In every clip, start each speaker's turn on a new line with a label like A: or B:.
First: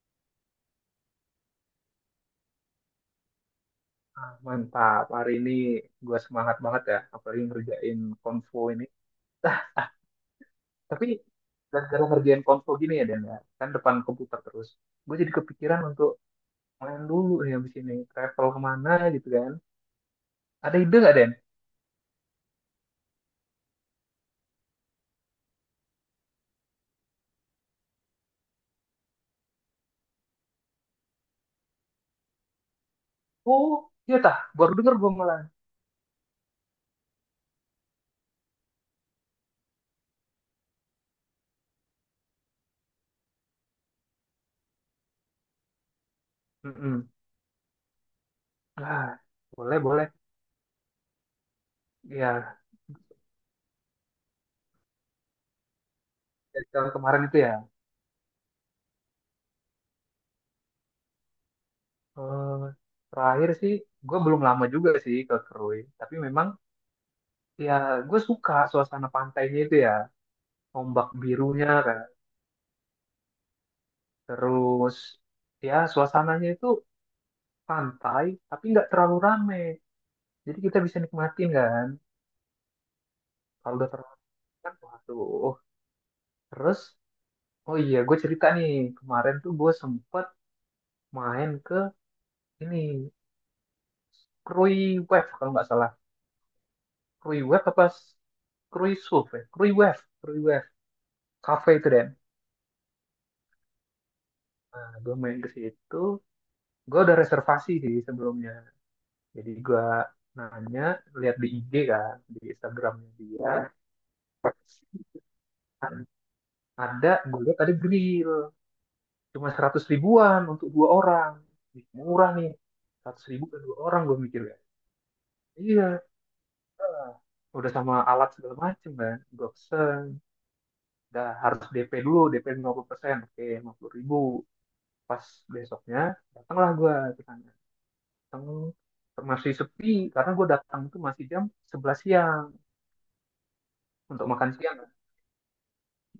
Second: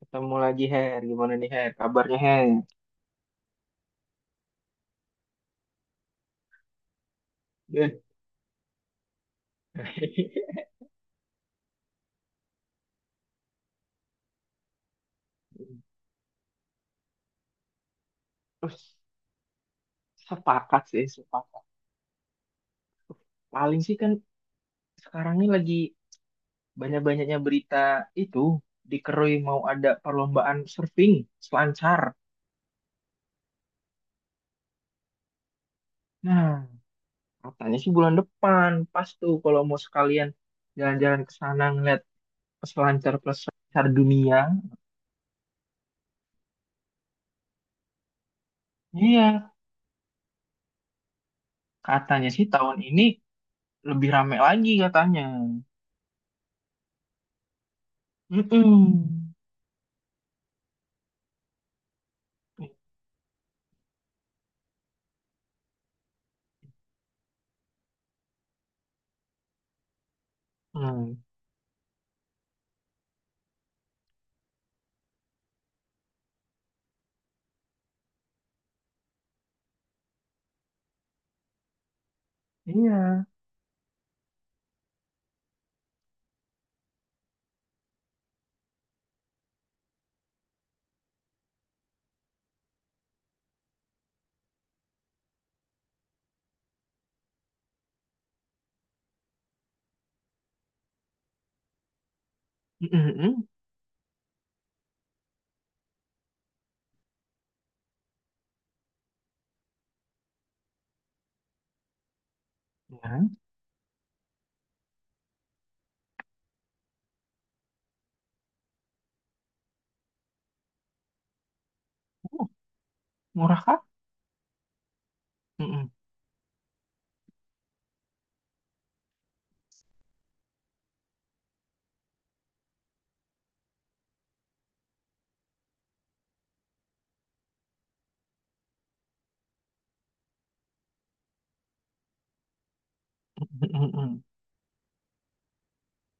A: Ketemu lagi, Her. Gimana nih, Her? Kabarnya, Her?
B: Mantap, hari ini gue semangat banget ya, apalagi ngerjain
A: Good.
B: konvo ini. Ah, tapi gara-gara ngerjain konvo gini ya, Dan ya, kan depan komputer terus. Gue jadi kepikiran untuk main dulu ya abis ini, travel
A: Terus,
B: kemana gitu kan. Ada
A: sepakat
B: ide
A: sih,
B: nggak, Den?
A: sepakat. Paling sih kan sekarang ini lagi banyak-banyaknya berita itu. Dikerui mau ada perlombaan surfing, selancar.
B: Oh, iya tah, baru denger gue malah.
A: Nah, katanya sih bulan depan. Pas tuh kalau mau sekalian jalan-jalan ke sana ngeliat peselancar peselancar dunia.
B: Mm-mm. Ah,
A: Iya,
B: boleh, boleh.
A: katanya sih
B: Ya,
A: tahun ini lebih rame lagi katanya.
B: dari tahun kemarin itu ya.
A: Mm-mm.
B: Eh, terakhir sih, gue belum lama juga sih ke Krui. Tapi memang, ya gue suka suasana pantainya itu ya, ombak
A: Mm.
B: birunya kan. Terus ya suasananya itu pantai tapi nggak terlalu rame. Jadi kita bisa nikmatin kan.
A: Iya.
B: Kalau udah terlalu rame kan, waduh. Terus oh iya gue cerita nih, kemarin tuh gue sempet main ke ini Krui Wave kalau nggak salah. Krui Wave apa? Krui Surf ya? Krui Wave. Krui Wave. Cafe itu Den.
A: Mm-mm, mm.
B: Nah gue main ke situ. Gue udah reservasi sih sebelumnya. Jadi gue nanya, lihat di IG kan, di Instagramnya
A: Ya.
B: dia. Ada, gue lihat ada grill. Cuma 100 ribuan untuk dua orang. Ih, murah
A: Oh,
B: nih. 100.000 dan
A: murah
B: dua
A: kah?
B: orang, gue mikir ya.
A: Mm-mm,
B: Iya, udah sama alat segala macem kan. Gue pesen. Dah harus DP dulu, DP persen, oke, 50.000. Pas besoknya, datanglah gue ke sana. Datang masih sepi karena gue datang itu masih jam 11 siang,
A: mm-mm, mm-mm,
B: untuk makan siang.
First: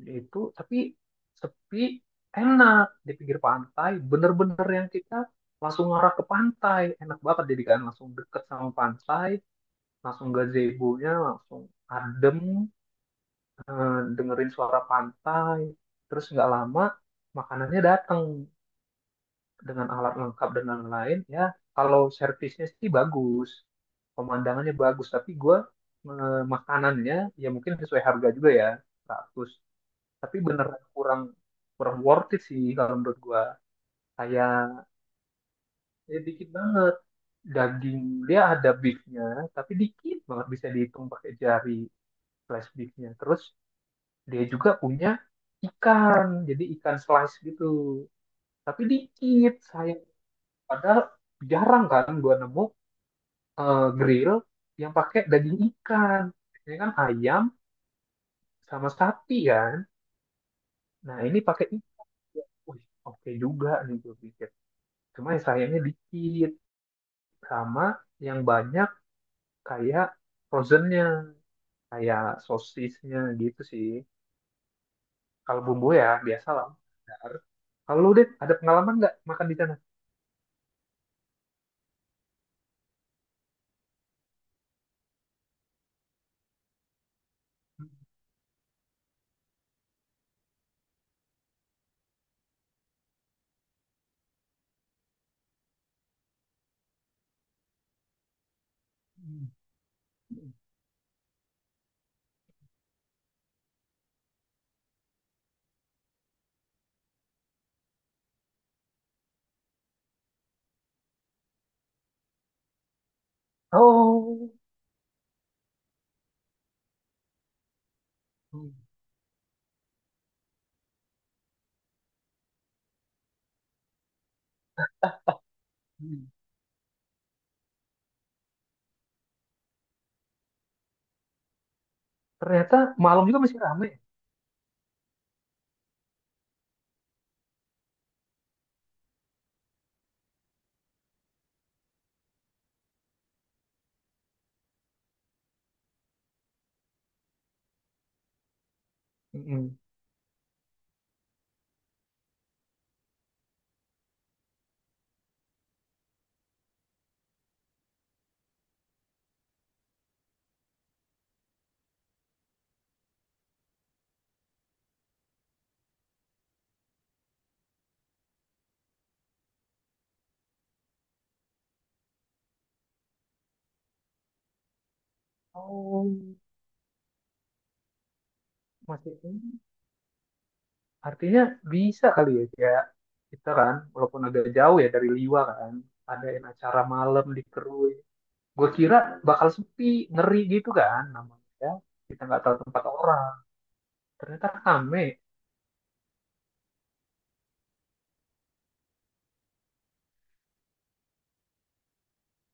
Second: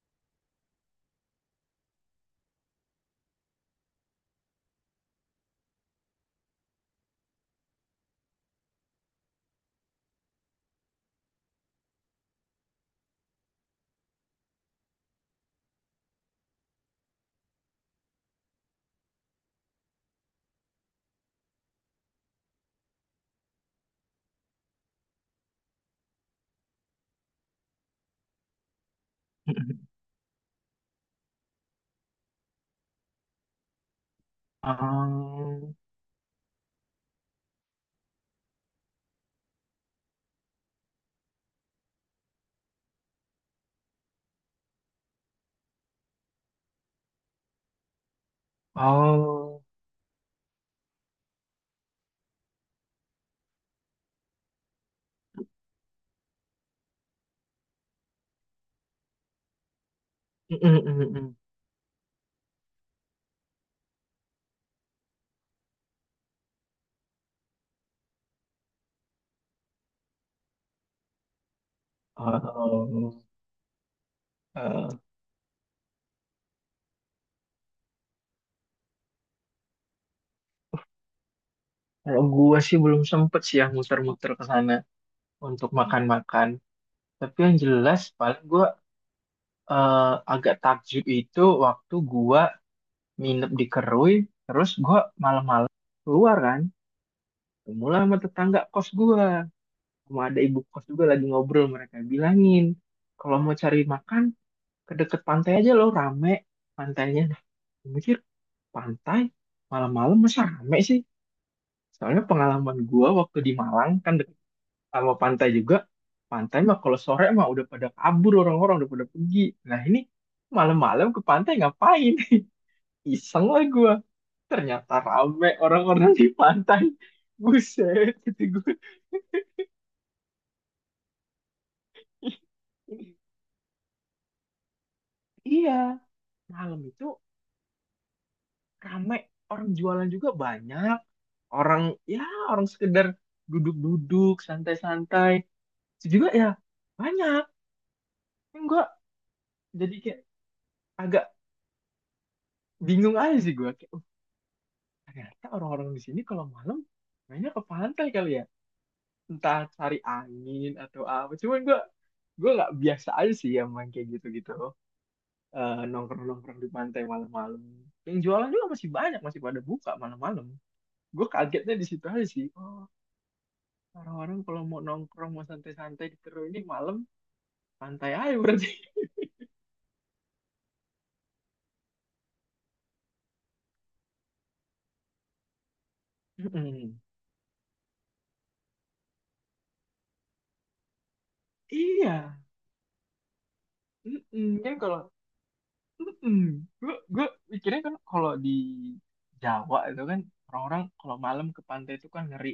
B: Dia itu tapi sepi, enak di pinggir pantai bener-bener, yang kita langsung ngarah ke pantai, enak banget, jadi kan langsung deket sama pantai, langsung gazebo-nya langsung adem. Eh, dengerin suara pantai, terus nggak lama makanannya datang dengan alat lengkap dan lain-lain ya. Kalau servisnya sih bagus, pemandangannya bagus, tapi gue, eh, makanannya ya mungkin sesuai harga juga ya, 100,
A: mm-mm.
B: tapi beneran kurang kurang worth it sih kalau menurut gua. Kayak
A: Um,
B: ya dikit banget daging, dia ada beefnya tapi dikit banget, bisa dihitung pakai jari, slice beefnya. Terus dia juga punya ikan, jadi ikan slice gitu tapi dikit,
A: oh.
B: sayang. Padahal jarang kan gua nemu, eh, grill yang pakai daging ikan, biasanya kan ayam sama sapi kan.
A: Mm-mm,
B: Nah
A: mm-mm.
B: ini pakai ikan, wih, oke juga nih gue pikir. Cuma sayangnya dikit. Sama yang banyak kayak frozennya, kayak sosisnya
A: Oh,
B: gitu sih.
A: eh,
B: Kalau bumbu ya biasa lah. Dar. Kalau lu deh, ada pengalaman nggak makan di sana?
A: kalau gua sih belum sempet sih ya muter-muter ke sana untuk makan-makan. Tapi yang jelas paling gua eh, agak takjub itu waktu gua nginep di Kerui, terus gua malam-malam keluar kan, mula sama tetangga kos gua,
B: Mm-mm.
A: sama ada ibu kos juga lagi ngobrol, mereka bilangin kalau mau cari makan ke deket pantai aja, loh rame pantainya. Nah, gue mikir, pantai malam-malam masa rame sih? Soalnya pengalaman gua waktu di Malang kan deket
B: Oh,
A: sama pantai juga, pantai mah kalau sore mah udah pada kabur, orang-orang udah pada pergi. Nah, ini malam-malam ke pantai ngapain? Iseng lah gua, ternyata rame orang-orang di
B: mm-mm,
A: pantai, buset gitu gue.
B: ternyata malam juga masih ramai.
A: Iya, malam itu rame, orang jualan juga banyak, orang, ya, orang sekedar duduk-duduk santai-santai itu juga ya banyak. Yang gue
B: Mm-mm.
A: jadi kayak agak bingung aja sih gue, kayak, "Oh, ternyata orang-orang di sini kalau malam mainnya ke pantai kali ya, entah cari angin atau apa." Cuman gue nggak biasa aja sih yang main kayak gitu-gitu, eh, nongkrong-nongkrong di pantai malam-malam. Yang jualan juga masih banyak, masih pada buka malam-malam. Gue kagetnya di situ aja sih. Oh, orang-orang kalau mau nongkrong, mau santai-santai
B: Oh,
A: di, terus ini malam, pantai aja berarti.
B: masih artinya bisa kali ya, kayak kita kan walaupun agak jauh ya dari Liwa kan, adain acara
A: Mm-mm.
B: malam di Kerui. Gue kira bakal sepi, ngeri gitu kan namanya, kita
A: Iya.
B: nggak tahu tempat orang. Ternyata
A: Mm-mm. Kan kalau
B: rame.
A: mm. Gue pikirnya kan kalau di Jawa itu kan orang-orang kalau malam ke pantai itu kan ngeri,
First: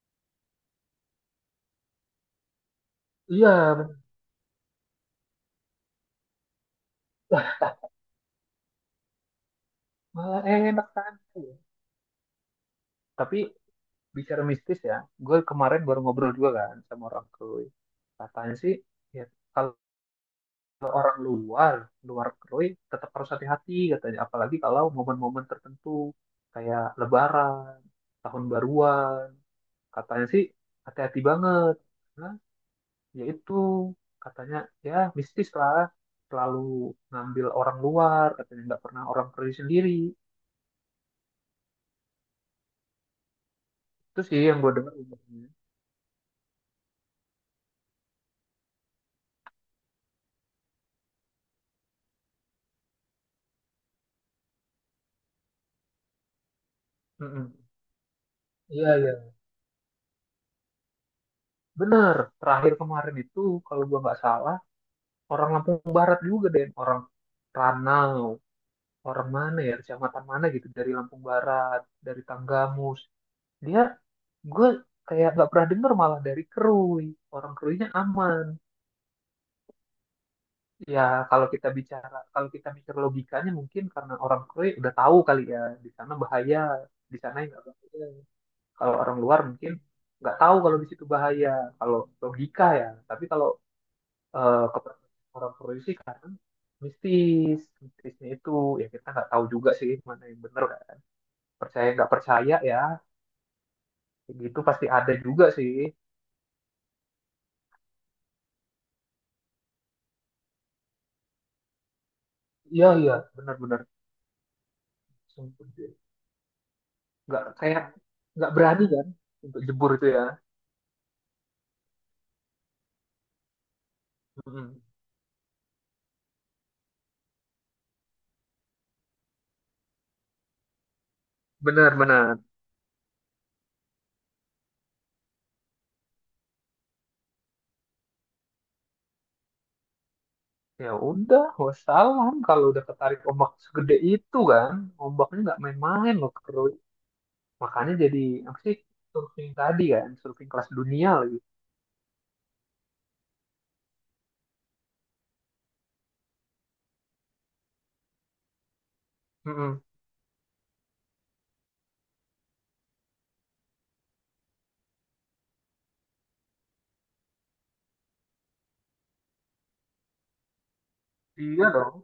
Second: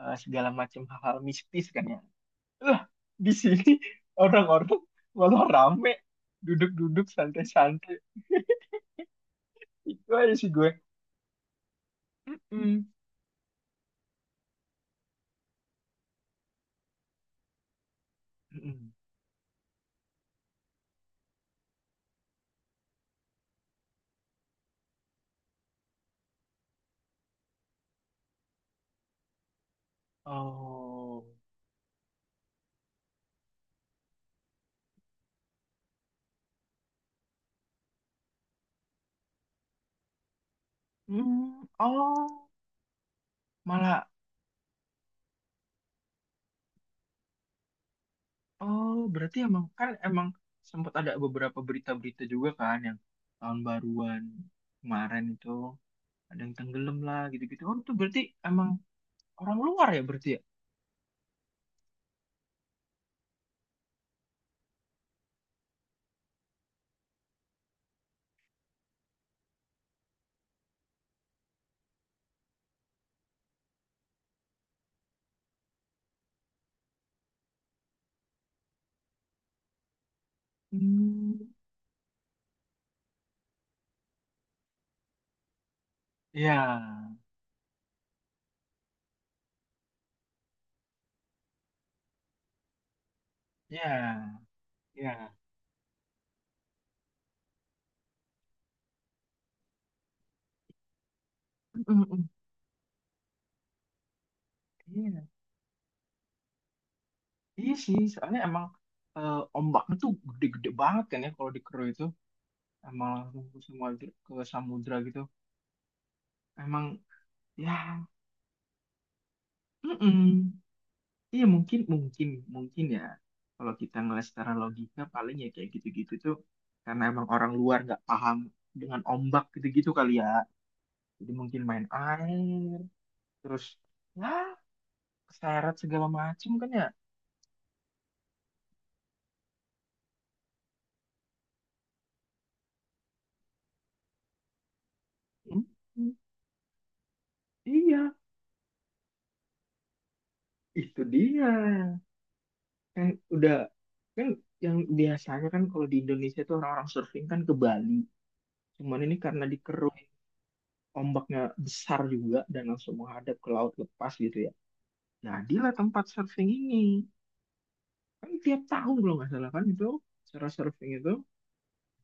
A: eh, segala macam hal-hal mistis kan ya. Lah, di
B: Iya
A: sini
B: bener.
A: orang-orang malah rame duduk-duduk santai-santai. Itu aja
B: Malah
A: sih gue.
B: enak kan.
A: Mm-mm.
B: Tapi bicara mistis ya, gue kemarin baru ngobrol juga kan sama orang Krui, katanya sih,
A: Mm-mm.
B: ya kalau orang luar, luar Krui, tetap harus hati-hati katanya, apalagi kalau momen-momen tertentu kayak Lebaran, tahun baruan, katanya sih hati-hati
A: Oh.
B: banget, karena yaitu katanya ya mistis lah, selalu ngambil orang luar, katanya nggak pernah orang pergi sendiri.
A: Mm, oh, malah.
B: Itu sih yang gue dengar umumnya.
A: Oh, berarti emang, kan, emang sempat ada beberapa berita-berita juga kan yang tahun baruan kemarin itu ada yang tenggelam lah
B: Mm-mm.
A: gitu-gitu. Oh, itu berarti emang
B: Iya, iya.
A: orang luar ya berarti ya?
B: Bener. Terakhir kemarin itu, kalau gue nggak salah, orang Lampung Barat juga deh. Orang Ranau. Orang mana ya, kecamatan mana gitu. Dari Lampung Barat, dari Tanggamus. Dia, gue kayak nggak pernah denger malah dari Kerui. Orang Keruinya aman. Ya,
A: Hmm,
B: kalau kita bicara, kalau kita mikir logikanya, mungkin karena orang Korea udah tahu kali ya, di sana bahaya,
A: ya,
B: di sana yang nggak bahaya. Kalau orang luar mungkin nggak tahu kalau di situ bahaya, kalau logika ya. Tapi kalau,
A: ya,
B: eh, kepercayaan
A: ya.
B: orang Korea sih, karena mistis, mistisnya itu ya kita nggak tahu juga sih mana yang benar, kan. Percaya
A: Mm,
B: nggak
A: mm,
B: percaya ya, kayak gitu pasti ada
A: iya,
B: juga sih.
A: iya sih. Soalnya emang eh, ombaknya tuh gede-gede banget kan ya kalau di Kero itu,
B: Iya
A: emang
B: iya,
A: langsung ke
B: benar-benar.
A: semua, ke samudra gitu.
B: Sumpah deh.
A: Emang
B: Nggak
A: ya,
B: kayak, nggak berani kan untuk jebur itu
A: mm-mm.
B: ya.
A: Iya mungkin mungkin mungkin ya, kalau kita ngeliat secara
B: Mm-mm.
A: logika paling ya kayak gitu-gitu tuh karena emang orang luar nggak paham dengan ombak gitu-gitu kali ya, jadi mungkin main
B: Benar-benar.
A: air terus ya keseret segala macem kan ya.
B: Ya udah, wassalam kalau udah ketarik ombak segede itu kan, ombaknya nggak
A: Hmm,
B: main-main loh keruy. Makanya
A: iya.
B: jadi apa sih, surfing tadi kan, surfing kelas
A: Itu
B: dunia lagi.
A: dia kan, udah kan, yang biasanya kan kalau di Indonesia tuh orang-orang surfing kan ke Bali, cuman ini karena
B: Mm-mm.
A: dikeruk ombaknya besar juga dan langsung menghadap ke laut lepas gitu ya, jadilah tempat surfing ini. Kan tiap tahun kalau nggak salah kan itu acara surfing itu.
B: Iya dong,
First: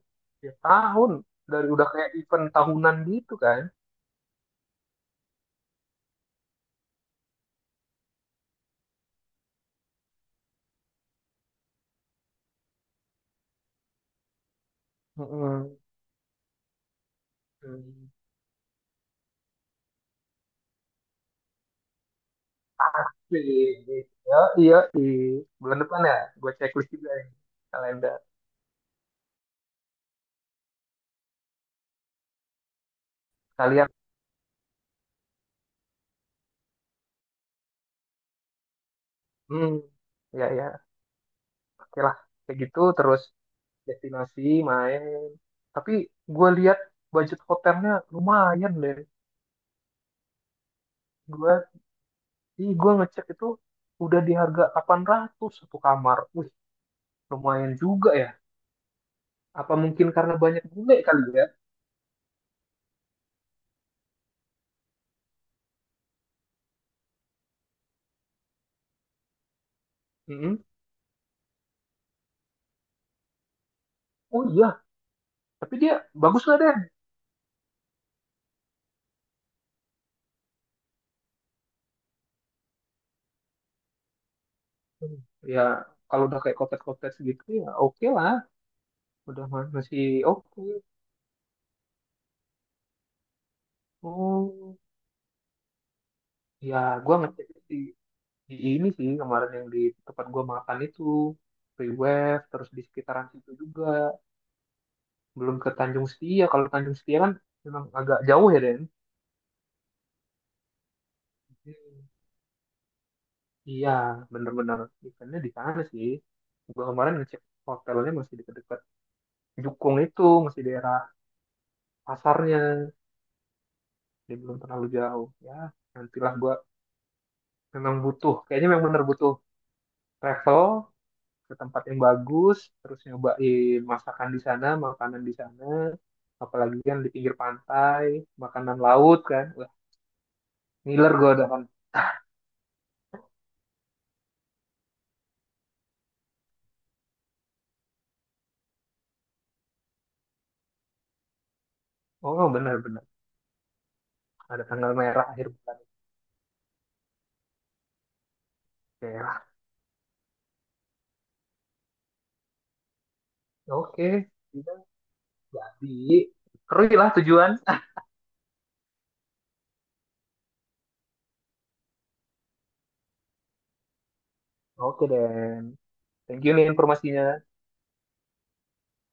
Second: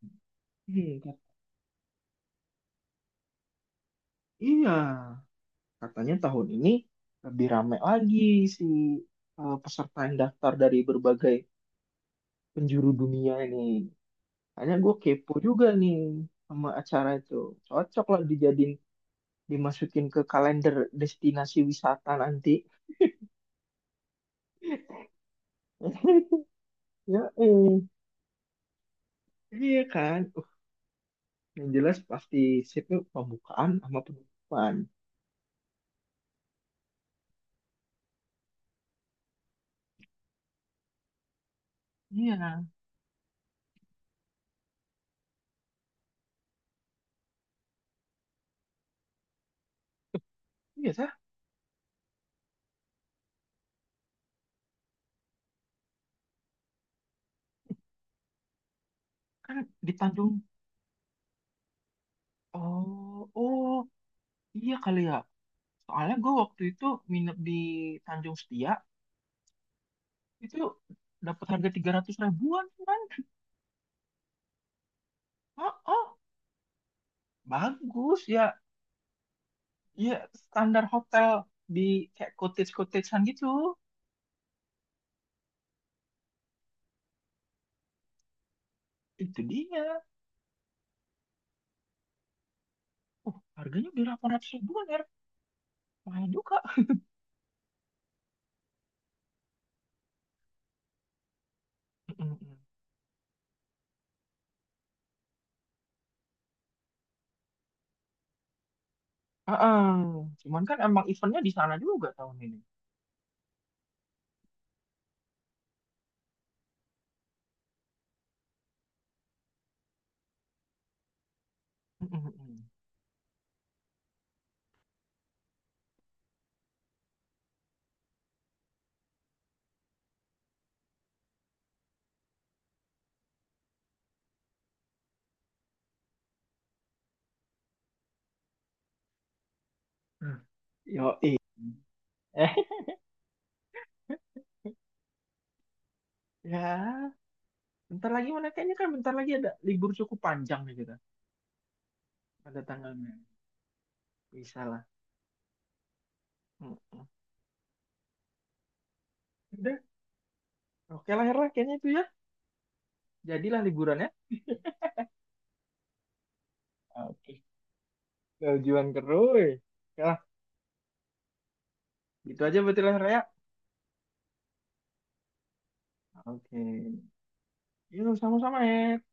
B: ya
A: Hmm,
B: tahun, dari udah kayak event tahunan gitu kan.
A: iya, katanya tahun ini lebih ramai lagi si eh, peserta yang daftar dari berbagai penjuru dunia ini. Hanya gue kepo juga
B: Mm-mm.
A: nih sama acara itu. Cocok
B: Hmm.
A: lah dijadiin, dimasukin ke kalender destinasi wisata nanti.
B: Iya, iya, di bulan depan ya, gue checklist juga
A: Ya,
B: ini
A: eh.
B: kalender
A: Iya kan? Yang jelas pasti sipnya pembukaan
B: kalian.
A: sama penutupan.
B: Hmm, ya ya. Oke lah, kayak
A: Iya,
B: gitu, terus destinasi main, tapi gue lihat budget hotelnya lumayan deh.
A: iya sah.
B: Gue ih gue ngecek itu udah di harga 800 satu kamar, wih lumayan juga ya,
A: Kan
B: apa
A: di
B: mungkin
A: Tanjung,
B: karena banyak bule kali ya.
A: oh, oh, iya kali ya. Soalnya gue waktu itu nginep di Tanjung Setia, itu
B: Mm-mm.
A: dapat harga 300 ribuan kan.
B: Oh iya,
A: Oh,
B: tapi dia
A: oh,
B: bagus lah deh.
A: bagus ya. Ya, standar hotel di kayak cottage-cottagean gitu.
B: Hmm. Ya kalau udah kayak cottage-cottage gitu ya oke lah.
A: Itu
B: Udah masih
A: dia.
B: oke.
A: Oh, harganya di ratus
B: Oh
A: ribuan ya. Mahal juga.
B: ya, gue ngecek sih di ini sih, kemarin yang di tempat gua makan itu, free wave,
A: Mm-mm.
B: terus di sekitaran situ juga belum ke Tanjung Setia. Kalau Tanjung Setia kan memang agak jauh ya Den.
A: Heeh. Cuman kan emang eventnya di sana juga tahun ini.
B: Iya, bener-bener, ikannya di sana sih. Gua kemarin ngecek hotelnya masih dekat-dekat Jukung, itu masih daerah
A: Mm-mm.
B: pasarnya, jadi belum terlalu jauh ya. Nantilah gua memang butuh, kayaknya memang bener butuh travel ke tempat yang bagus, terus nyobain masakan di sana, makanan di sana, apalagi kan di pinggir pantai, makanan laut kan, wah,
A: Hmm.
B: ngiler gue
A: Yoi.
B: udah kan.
A: Eh, ya. Bentar lagi mana kayaknya kan bentar lagi ada libur cukup panjang nih kita
B: Oh
A: pada
B: benar-benar,
A: tanggalnya. Bisa
B: ada
A: lah.
B: tanggal merah akhir bulan.
A: Mm-mm.
B: Oke, lah.
A: Udah, oke lah Her lah kayaknya itu ya. Jadilah liburannya.
B: Oke, jadi Kerui lah
A: Oke,
B: tujuan.
A: tujuan keruy. Oke lah, gitu aja berarti lah Her ya.
B: Oke dan thank you
A: Oke,
B: nih informasinya.
A: yuk sama-sama ya.